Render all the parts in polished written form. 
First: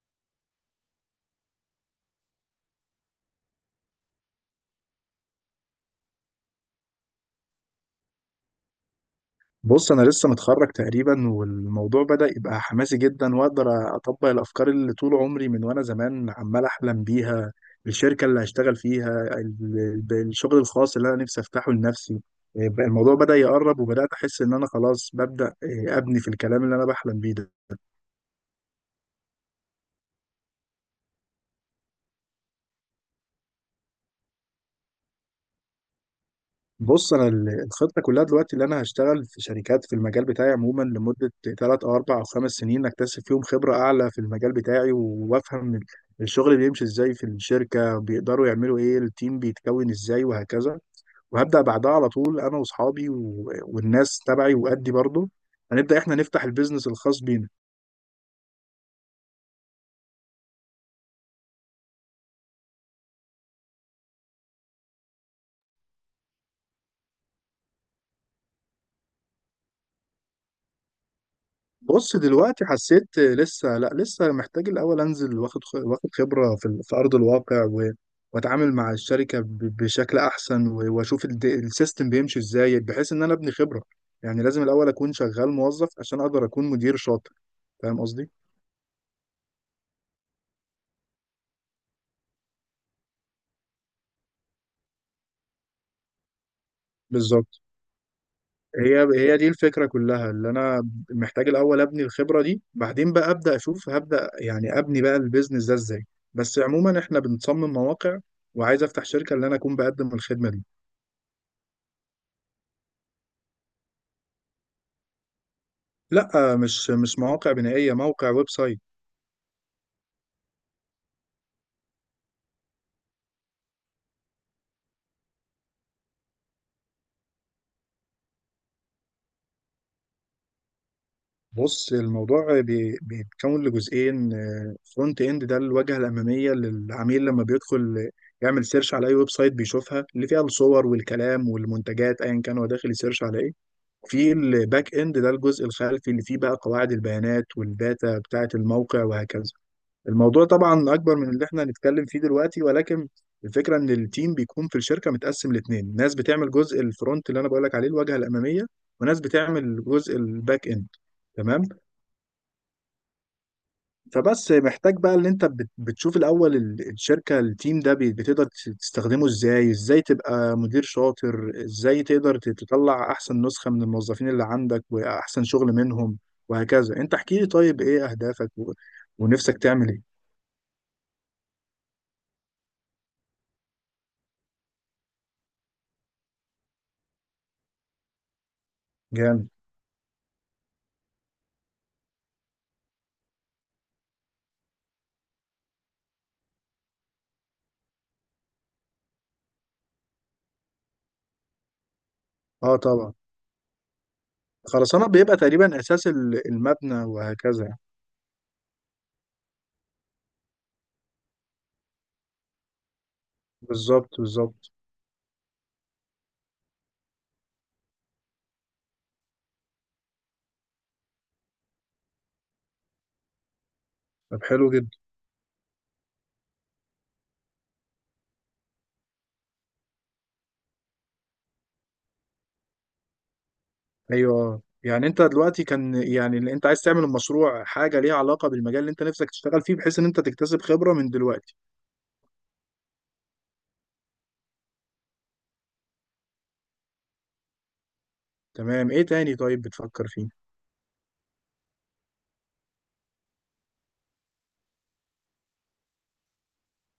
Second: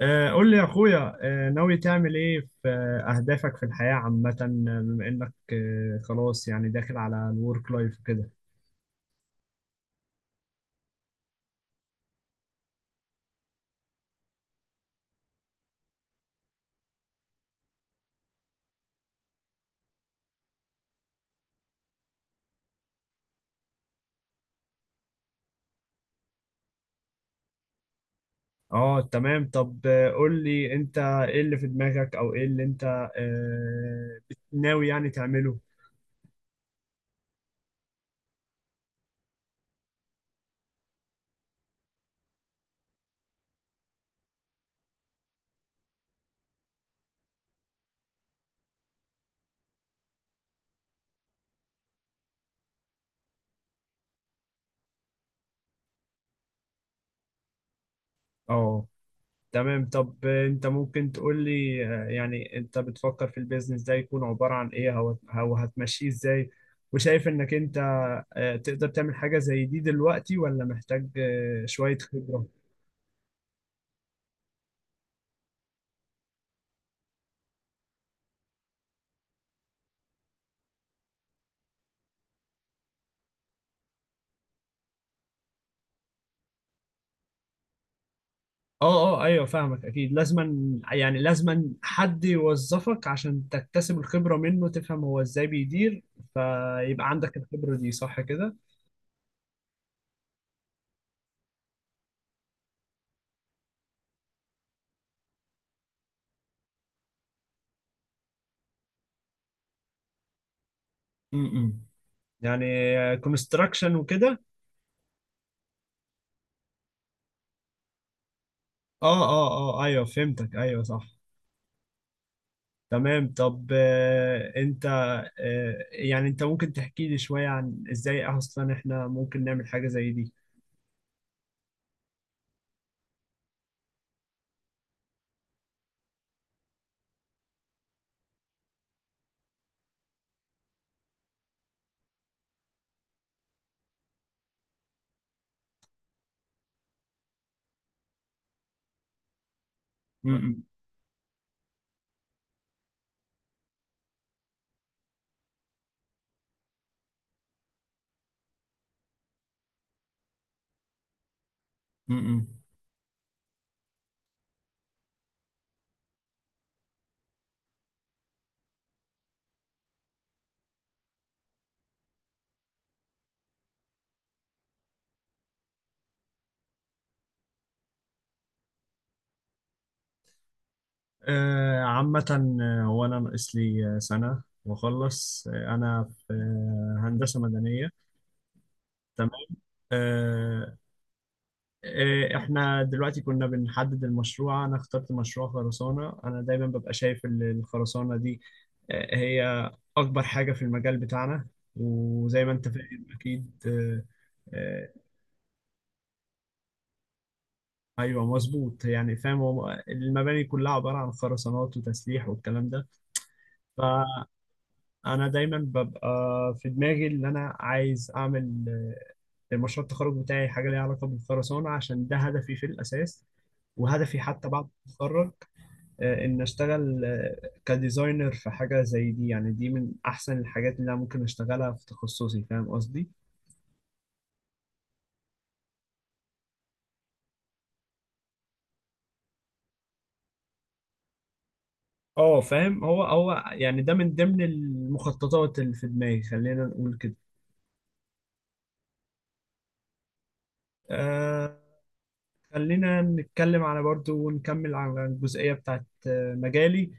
قول لي يا اخويا، ناوي تعمل ايه في اهدافك في الحياة عامة، بما انك خلاص يعني داخل على الورك لايف وكده. بص، انا لسه متخرج تقريبا، والموضوع بدأ يبقى حماسي جدا، واقدر اطبق الافكار اللي طول عمري من وانا زمان عمال احلم بيها. الشركة اللي هشتغل فيها الشغل الخاص اللي انا نفسي افتحه لنفسي. الموضوع بدأ يقرب، وبدأت احس ان انا خلاص ببدأ ابني في الكلام اللي انا بحلم بيه ده. اه تمام. طب قول لي انت ايه اللي في دماغك او ايه اللي انت ناوي يعني تعمله. بص، انا الخطه كلها دلوقتي، اللي انا هشتغل في شركات في المجال بتاعي عموما لمده 3 أو 4 أو 5 سنين، اكتسب فيهم خبره اعلى في المجال بتاعي، و- وافهم الشغل بيمشي ازاي، في الشركه بيقدروا يعملوا ايه، التيم بيتكون ازاي، وهكذا. وهبدا بعدها على طول انا واصحابي و- والناس تبعي وادي برضه، هنبدا احنا نفتح البيزنس الخاص بينا. اه تمام. طب انت ممكن تقول لي، يعني انت بتفكر في البيزنس ده يكون عبارة عن ايه او أو هتمشيه ازاي، وشايف انك انت تقدر تعمل حاجة زي دي دلوقتي ولا محتاج شوية بص، خبرة. دلوقتي حسيت لسه، لا، لسه محتاج الاول انزل، واخد خبره في ارض الواقع، و- واتعامل مع الشركه بشكل احسن، و- واشوف السيستم بيمشي ازاي، بحيث ان انا ابني خبره. يعني لازم الاول اكون شغال موظف عشان اقدر اكون مدير شاطر. فاهم قصدي؟ اه اه ايوه، فاهمك. اكيد لازما يعني لازما حد يوظفك عشان تكتسب الخبرة منه، تفهم هو ازاي بيدير، فيبقى عندك بالظبط. الخبرة دي، صح كده؟ هي هي دي الفكره كلها، اللي انا محتاج الاول ابني الخبره دي، بعدين بقى ابدا اشوف هبدا يعني ابني بقى البيزنس ده ازاي. بس عموما احنا بنصمم مواقع، وعايز افتح شركه اللي انا اكون بقدم الخدمه دي. امم. يعني كونستراكشن وكده. لا، مش مواقع بنائية، موقع ويب سايت. اه اه اه ايوه، فهمتك، ايوه صح. تمام. طب آه انت، آه يعني انت ممكن تحكي لي شوية عن ازاي اصلا احنا ممكن نعمل حاجة زي دي. بص، الموضوع بيتكون لجزئين. فرونت اند ده الواجهة الأمامية للعميل لما بيدخل يعمل سيرش على أي ويب سايت، بيشوفها اللي فيها الصور والكلام والمنتجات، أيا كان هو داخل يسيرش على إيه. في الباك اند ده الجزء الخلفي اللي فيه بقى قواعد البيانات والداتا بتاعة الموقع وهكذا. الموضوع امم. طبعا اكبر من اللي احنا هنتكلم فيه دلوقتي، ولكن الفكره ان التيم بيكون في الشركه متقسم لاتنين، ناس بتعمل جزء الفرونت اللي انا بقولك عليه الواجهه الاماميه، وناس بتعمل جزء الباك اند. تمام. امم. فبس محتاج بقى ان انت بتشوف الاول الشركه، التيم ده بتقدر تستخدمه ازاي، ازاي تبقى مدير شاطر، ازاي تقدر تطلع احسن نسخه من الموظفين اللي عندك واحسن شغل منهم، وهكذا. انت احكي لي طيب ايه اهدافك ونفسك تعمل ايه. عامة، هو أنا ناقص لي سنة وأخلص. أنا في هندسة مدنية. تمام. جامد. آه، إحنا دلوقتي كنا بنحدد المشروع، أنا اخترت مشروع خرسانة. أنا دايما ببقى شايف الخرسانة دي هي أكبر حاجة في المجال بتاعنا، وزي ما أنت اه فاهم طبعا. أكيد. آه، خرسانة بيبقى تقريبا أساس المبنى وهكذا. أيوه مظبوط، يعني فاهم. هو المباني كلها عبارة عن خرسانات وتسليح والكلام ده. بالظبط، بالظبط. انا دايما ببقى في دماغي اللي انا عايز اعمل المشروع التخرج بتاعي حاجه ليها علاقه بالخرسانه، عشان ده هدفي في الاساس، وهدفي طب، حتى بعد حلو ما جدا. اتخرج ان اشتغل كديزاينر في حاجه زي دي. يعني دي من احسن الحاجات اللي انا ممكن اشتغلها في تخصصي، فاهم قصدي؟ أيوه، آه. يعني أنت دلوقتي كان يعني اللي أنت عايز تعمل المشروع حاجة ليها علاقة بالمجال اللي أنت نفسك تشتغل فيه، بحيث إن أنت تكتسب خبرة من دلوقتي. اه فاهم. هو يعني ده من ضمن المخططات اللي في دماغي، خلينا نقول كده. تمام، إيه تاني طيب بتفكر فيه؟ آه خلينا نتكلم على برضو، ونكمل على الجزئيه بتاعت مجالي.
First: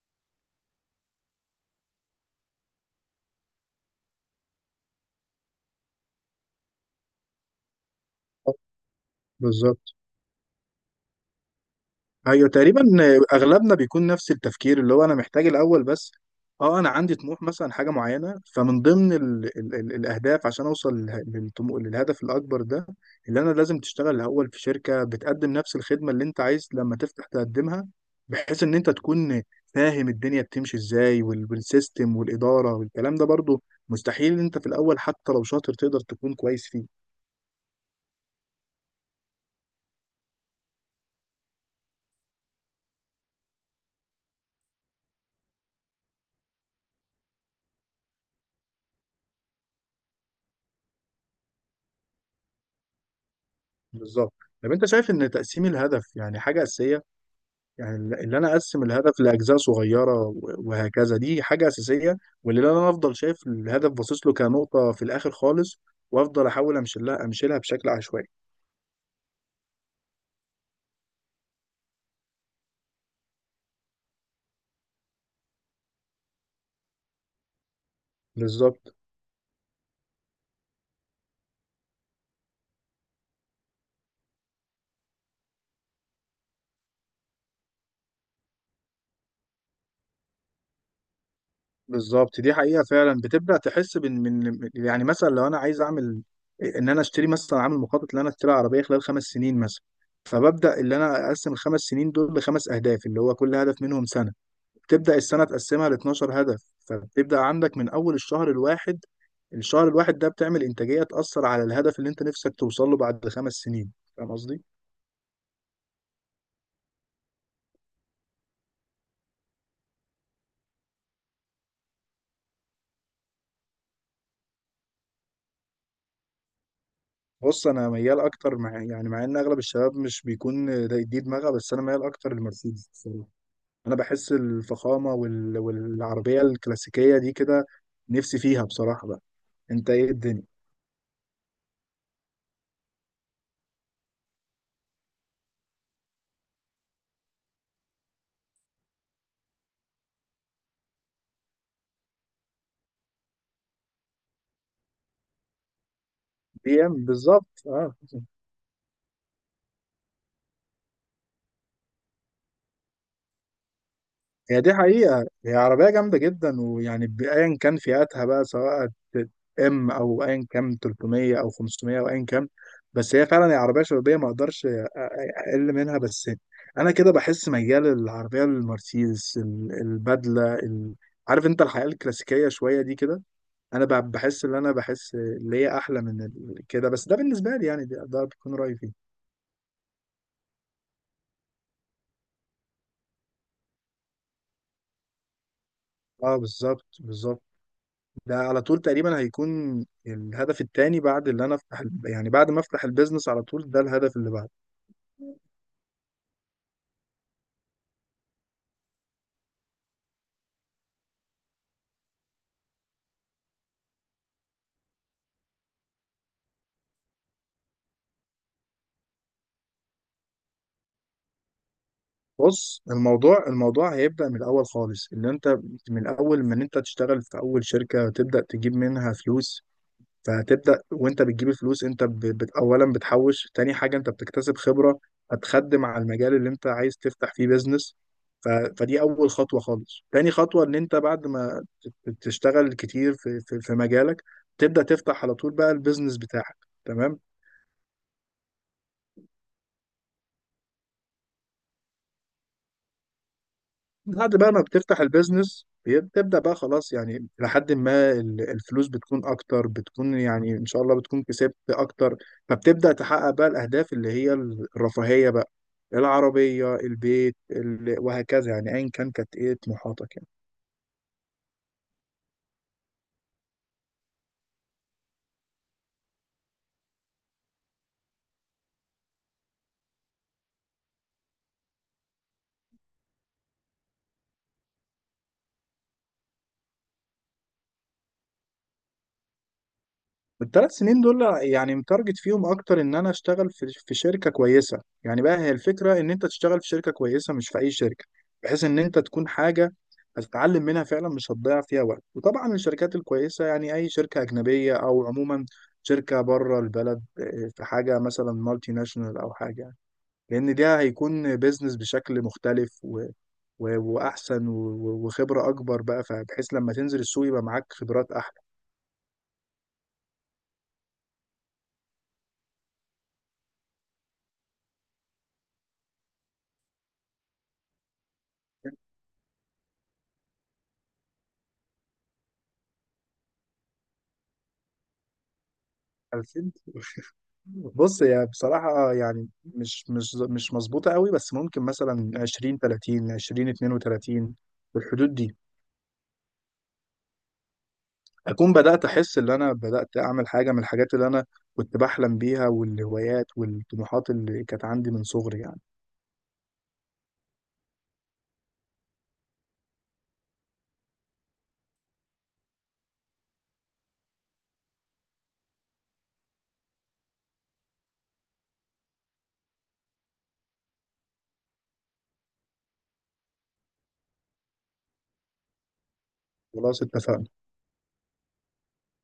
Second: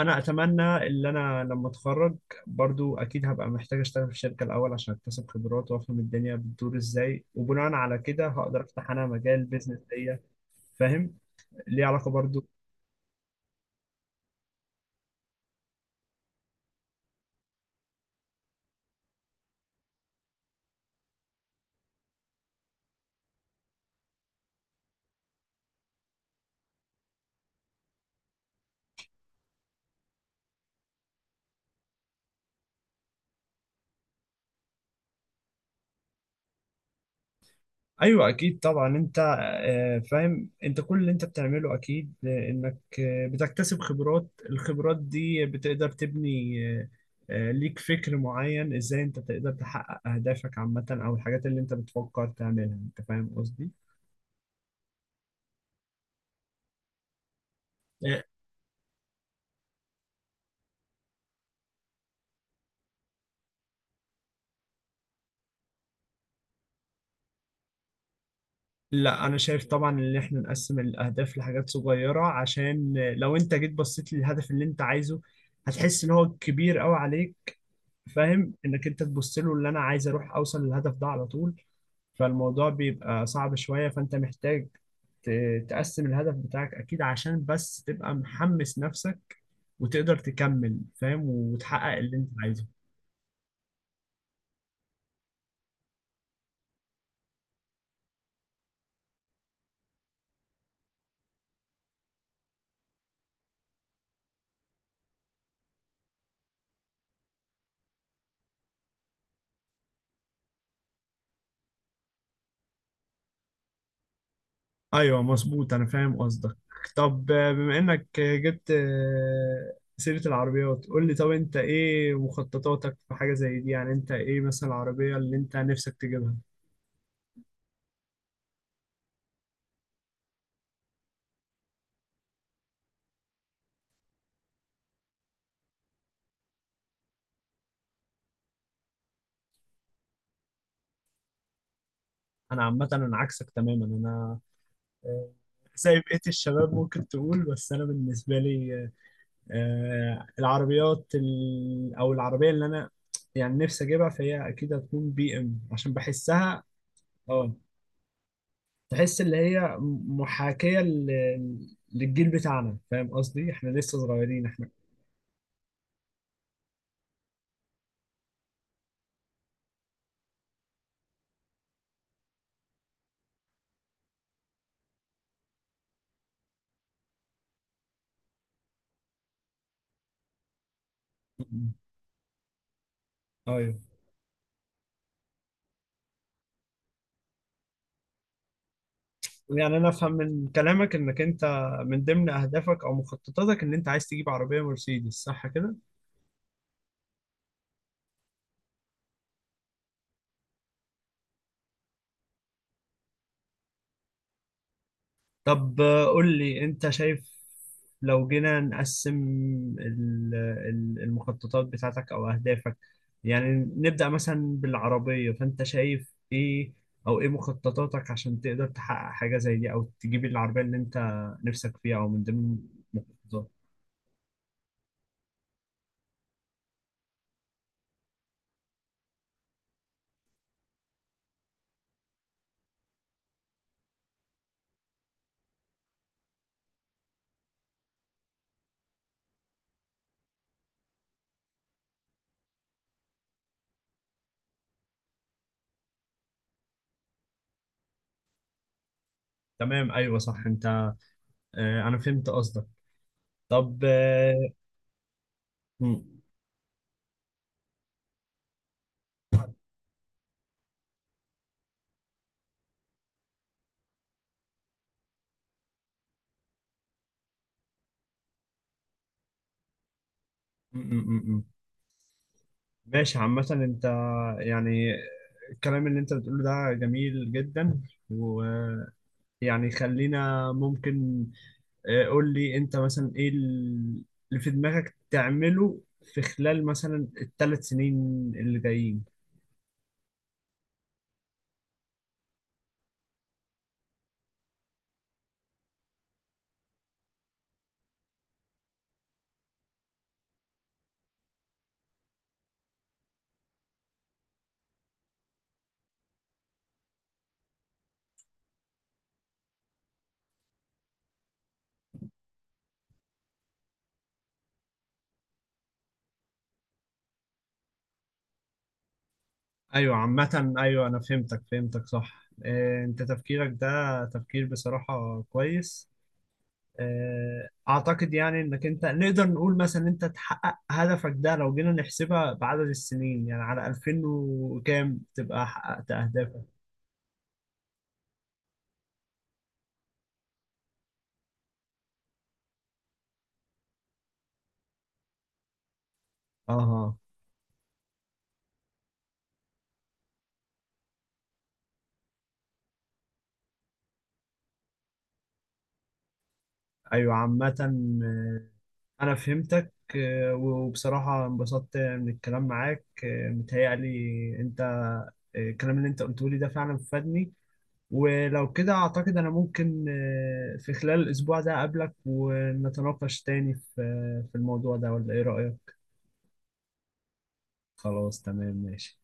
انا اتمنى ان انا لما اتخرج برضو اكيد هبقى محتاج اشتغل في شركه الاول، عشان اكتسب خبرات وافهم الدنيا بتدور ازاي، وبناء على كده هقدر افتح انا مجال بيزنس بالظبط. ليا. فاهم، ليه علاقه برضو. ايوه، تقريبا اغلبنا بيكون نفس التفكير، اللي هو انا محتاج الاول بس، اه، انا عندي طموح مثلا حاجه معينه، فمن ضمن ال ال ال الاهداف عشان اوصل للهدف الاكبر ده، اللي انا لازم تشتغل الاول في شركه بتقدم نفس الخدمه اللي انت عايز لما تفتح تقدمها، بحيث ان انت تكون فاهم الدنيا بتمشي ازاي، وال- والسيستم والاداره والكلام ده برضو. مستحيل انت في الاول حتى لو شاطر تقدر تكون كويس فيه. ايوه اكيد طبعا. انت فاهم انت كل اللي انت بتعمله اكيد، انك بتكتسب خبرات، الخبرات دي بتقدر تبني ليك فكر معين ازاي انت تقدر تحقق اهدافك عامه، او الحاجات اللي انت بتفكر تعملها، انت فاهم قصدي؟ بالظبط. طب، انت شايف ان تقسيم الهدف يعني حاجه اساسيه؟ يعني اللي انا اقسم الهدف لاجزاء صغيره و- وهكذا دي حاجه اساسيه، واللي انا افضل شايف الهدف باصص له كنقطه في الاخر خالص، وافضل احاول امشلها بشكل عشوائي. لا انا شايف طبعا ان احنا نقسم الاهداف لحاجات صغيره، عشان لو انت جيت بصيت للهدف اللي انت عايزه هتحس ان هو كبير قوي عليك. فاهم، انك بالظبط، انت تبص له، اللي انا عايز اروح اوصل للهدف ده على طول، فالموضوع بيبقى صعب شويه. فانت محتاج تقسم الهدف بتاعك اكيد، عشان بس تبقى محمس نفسك، وتقدر تكمل، فاهم، وتحقق اللي انت بالظبط. دي عايزه. حقيقه، فعلا بتبدا تحس بان من يعني مثلا لو انا عايز اعمل ان انا اشتري مثلا، عامل مخطط ان انا اشتري عربيه خلال 5 سنين مثلا، فببدا اللي انا اقسم الخمس سنين دول لخمس اهداف، اللي هو كل هدف منهم سنه. تبدأ السنة تقسمها ل 12 هدف، فبتبدأ عندك من أول الشهر الواحد. الشهر الواحد ده بتعمل إنتاجية تأثر على الهدف اللي أنت نفسك توصل له بعد 5 سنين. فاهم قصدي؟ ايوه مظبوط، انا فاهم قصدك. طب بما انك جبت سيرة العربيات، قول لي طب انت ايه مخططاتك في حاجة زي دي؟ يعني انت ايه مثلا العربية اللي انت نفسك تجيبها؟ بص، أنا ميال أكتر مع إن أغلب الشباب مش بيكون دي دماغها، بس أنا ميال أكتر لمرسيدس بصراحة. أنا بحس الفخامة وال... والعربية الكلاسيكية دي كده، نفسي فيها بصراحة بقى. أنت إيه الدنيا؟ انا عامة انا عكسك تماما. انا آه، زي بقية الشباب ممكن تقول، بس انا بالنسبة لي، العربيات او العربية اللي انا يعني نفسي اجيبها، فهي اكيد هتكون بي ام، عشان بحسها. بي إم، اه، بالظبط، أه. تحس اللي هي محاكية للجيل بتاعنا، فاهم قصدي؟ احنا لسه صغيرين هي احنا. دي حقيقة، هي عربية جامدة جدا، ويعني بأيا كان فئاتها بقى، سواء ام او ايا كان 300 او 500 او ايا كان، بس هي فعلا هي عربية شبابية، ما اقدرش اقل منها. بس انا كده بحس ميال للعربية المرسيدس، البدلة، عارف انت الحياة الكلاسيكية شوية دي كده. ايوه. انا بحس ان انا بحس اللي هي احلى من كده، بس ده بالنسبة لي يعني ده بيكون رأيي فيه. يعني انا افهم من كلامك انك انت من ضمن اهدافك او مخططاتك ان انت عايز تجيب عربية مرسيدس، صح كده؟ اه، بالظبط، بالظبط. ده على طول تقريبا هيكون الهدف التاني، بعد اللي انا يعني بعد ما افتح البيزنس على طول، ده الهدف اللي بعده. طب قول لي انت شايف لو جينا نقسم ال- المخططات بتاعتك او اهدافك، يعني نبدأ مثلا بالعربية، فانت شايف ايه او ايه مخططاتك عشان تقدر تحقق حاجة زي دي، او تجيب العربية اللي انت نفسك فيها، او من ضمن بص، الموضوع المخططات. الموضوع هيبدأ من الاول خالص، اللي انت من الاول من انت تشتغل في اول شركة تبدأ تجيب منها فلوس. فهتبدأ وانت بتجيب الفلوس انت اولا بتحوش، تاني حاجة انت بتكتسب خبرة هتخدم على المجال اللي انت عايز تفتح فيه بيزنس. ف... فدي اول خطوة خالص. تاني خطوة ان انت بعد ما تشتغل كتير في مجالك، تبدأ تفتح على طول بقى البيزنس بتاعك. تمام. تمام ايوه صح. انت انا فهمت قصدك. طب بعد بقى ما بتفتح البيزنس م- م- بتبدأ بقى خلاص يعني لحد ما الفلوس بتكون أكتر، بتكون يعني إن شاء الله بتكون كسبت أكتر، فبتبدأ تحقق بقى الأهداف اللي هي الرفاهية بقى: العربية، البيت، وهكذا يعني، أيا كان كانت إيه طموحاتك يعني. م- م- ماشي. عامة انت يعني الكلام اللي انت بتقوله ده جميل جدا. يعني خلينا ممكن، قول لي انت مثلا ايه اللي في دماغك تعمله في خلال مثلا الثلاث سنين اللي جايين. الثلاث سنين دول يعني متارجت فيهم اكتر ان انا اشتغل في شركه كويسه، يعني بقى هي الفكره ان انت تشتغل في شركه كويسه، مش في اي شركه، بحيث ان انت تكون حاجه هتتعلم منها فعلا، مش هتضيع فيها وقت. وطبعا الشركات الكويسه يعني اي شركه اجنبيه، او عموما شركه بره البلد، إيه، في حاجه مثلا مالتي ناشونال او حاجه يعني. لان ده هيكون بيزنس بشكل مختلف و... و... واحسن، وخبره اكبر بقى، فبحيث لما تنزل السوق يبقى معاك خبرات. ايوه عامة، ايوه انا فهمتك صح. انت تفكيرك ده تفكير بصراحة كويس، اعتقد. يعني انك انت نقدر نقول مثلا انت تحقق هدفك ده، لو جينا نحسبها بعدد السنين، يعني على 2000 وكام تبقى حققت احلى. اهدافك. بص، هي بصراحة يعني مش مظبوطة قوي، بس ممكن مثلا 20 30 20 32، في الحدود دي، اها. أكون بدأت أحس إن أنا بدأت أعمل حاجة من الحاجات اللي أنا كنت بحلم بيها، والهوايات والطموحات اللي كانت عندي من صغري يعني. ايوه عامة، آه، انا فهمتك، وبصراحة انبسطت من الكلام معاك. متهيألي انت، الكلام اللي انت قلته لي ده فعلا فادني. ولو كده اعتقد انا ممكن في خلال الاسبوع ده اقابلك ونتناقش تاني في في الموضوع ده، ولا ايه رأيك؟ خلاص، اتفقنا. خلاص تمام ماشي.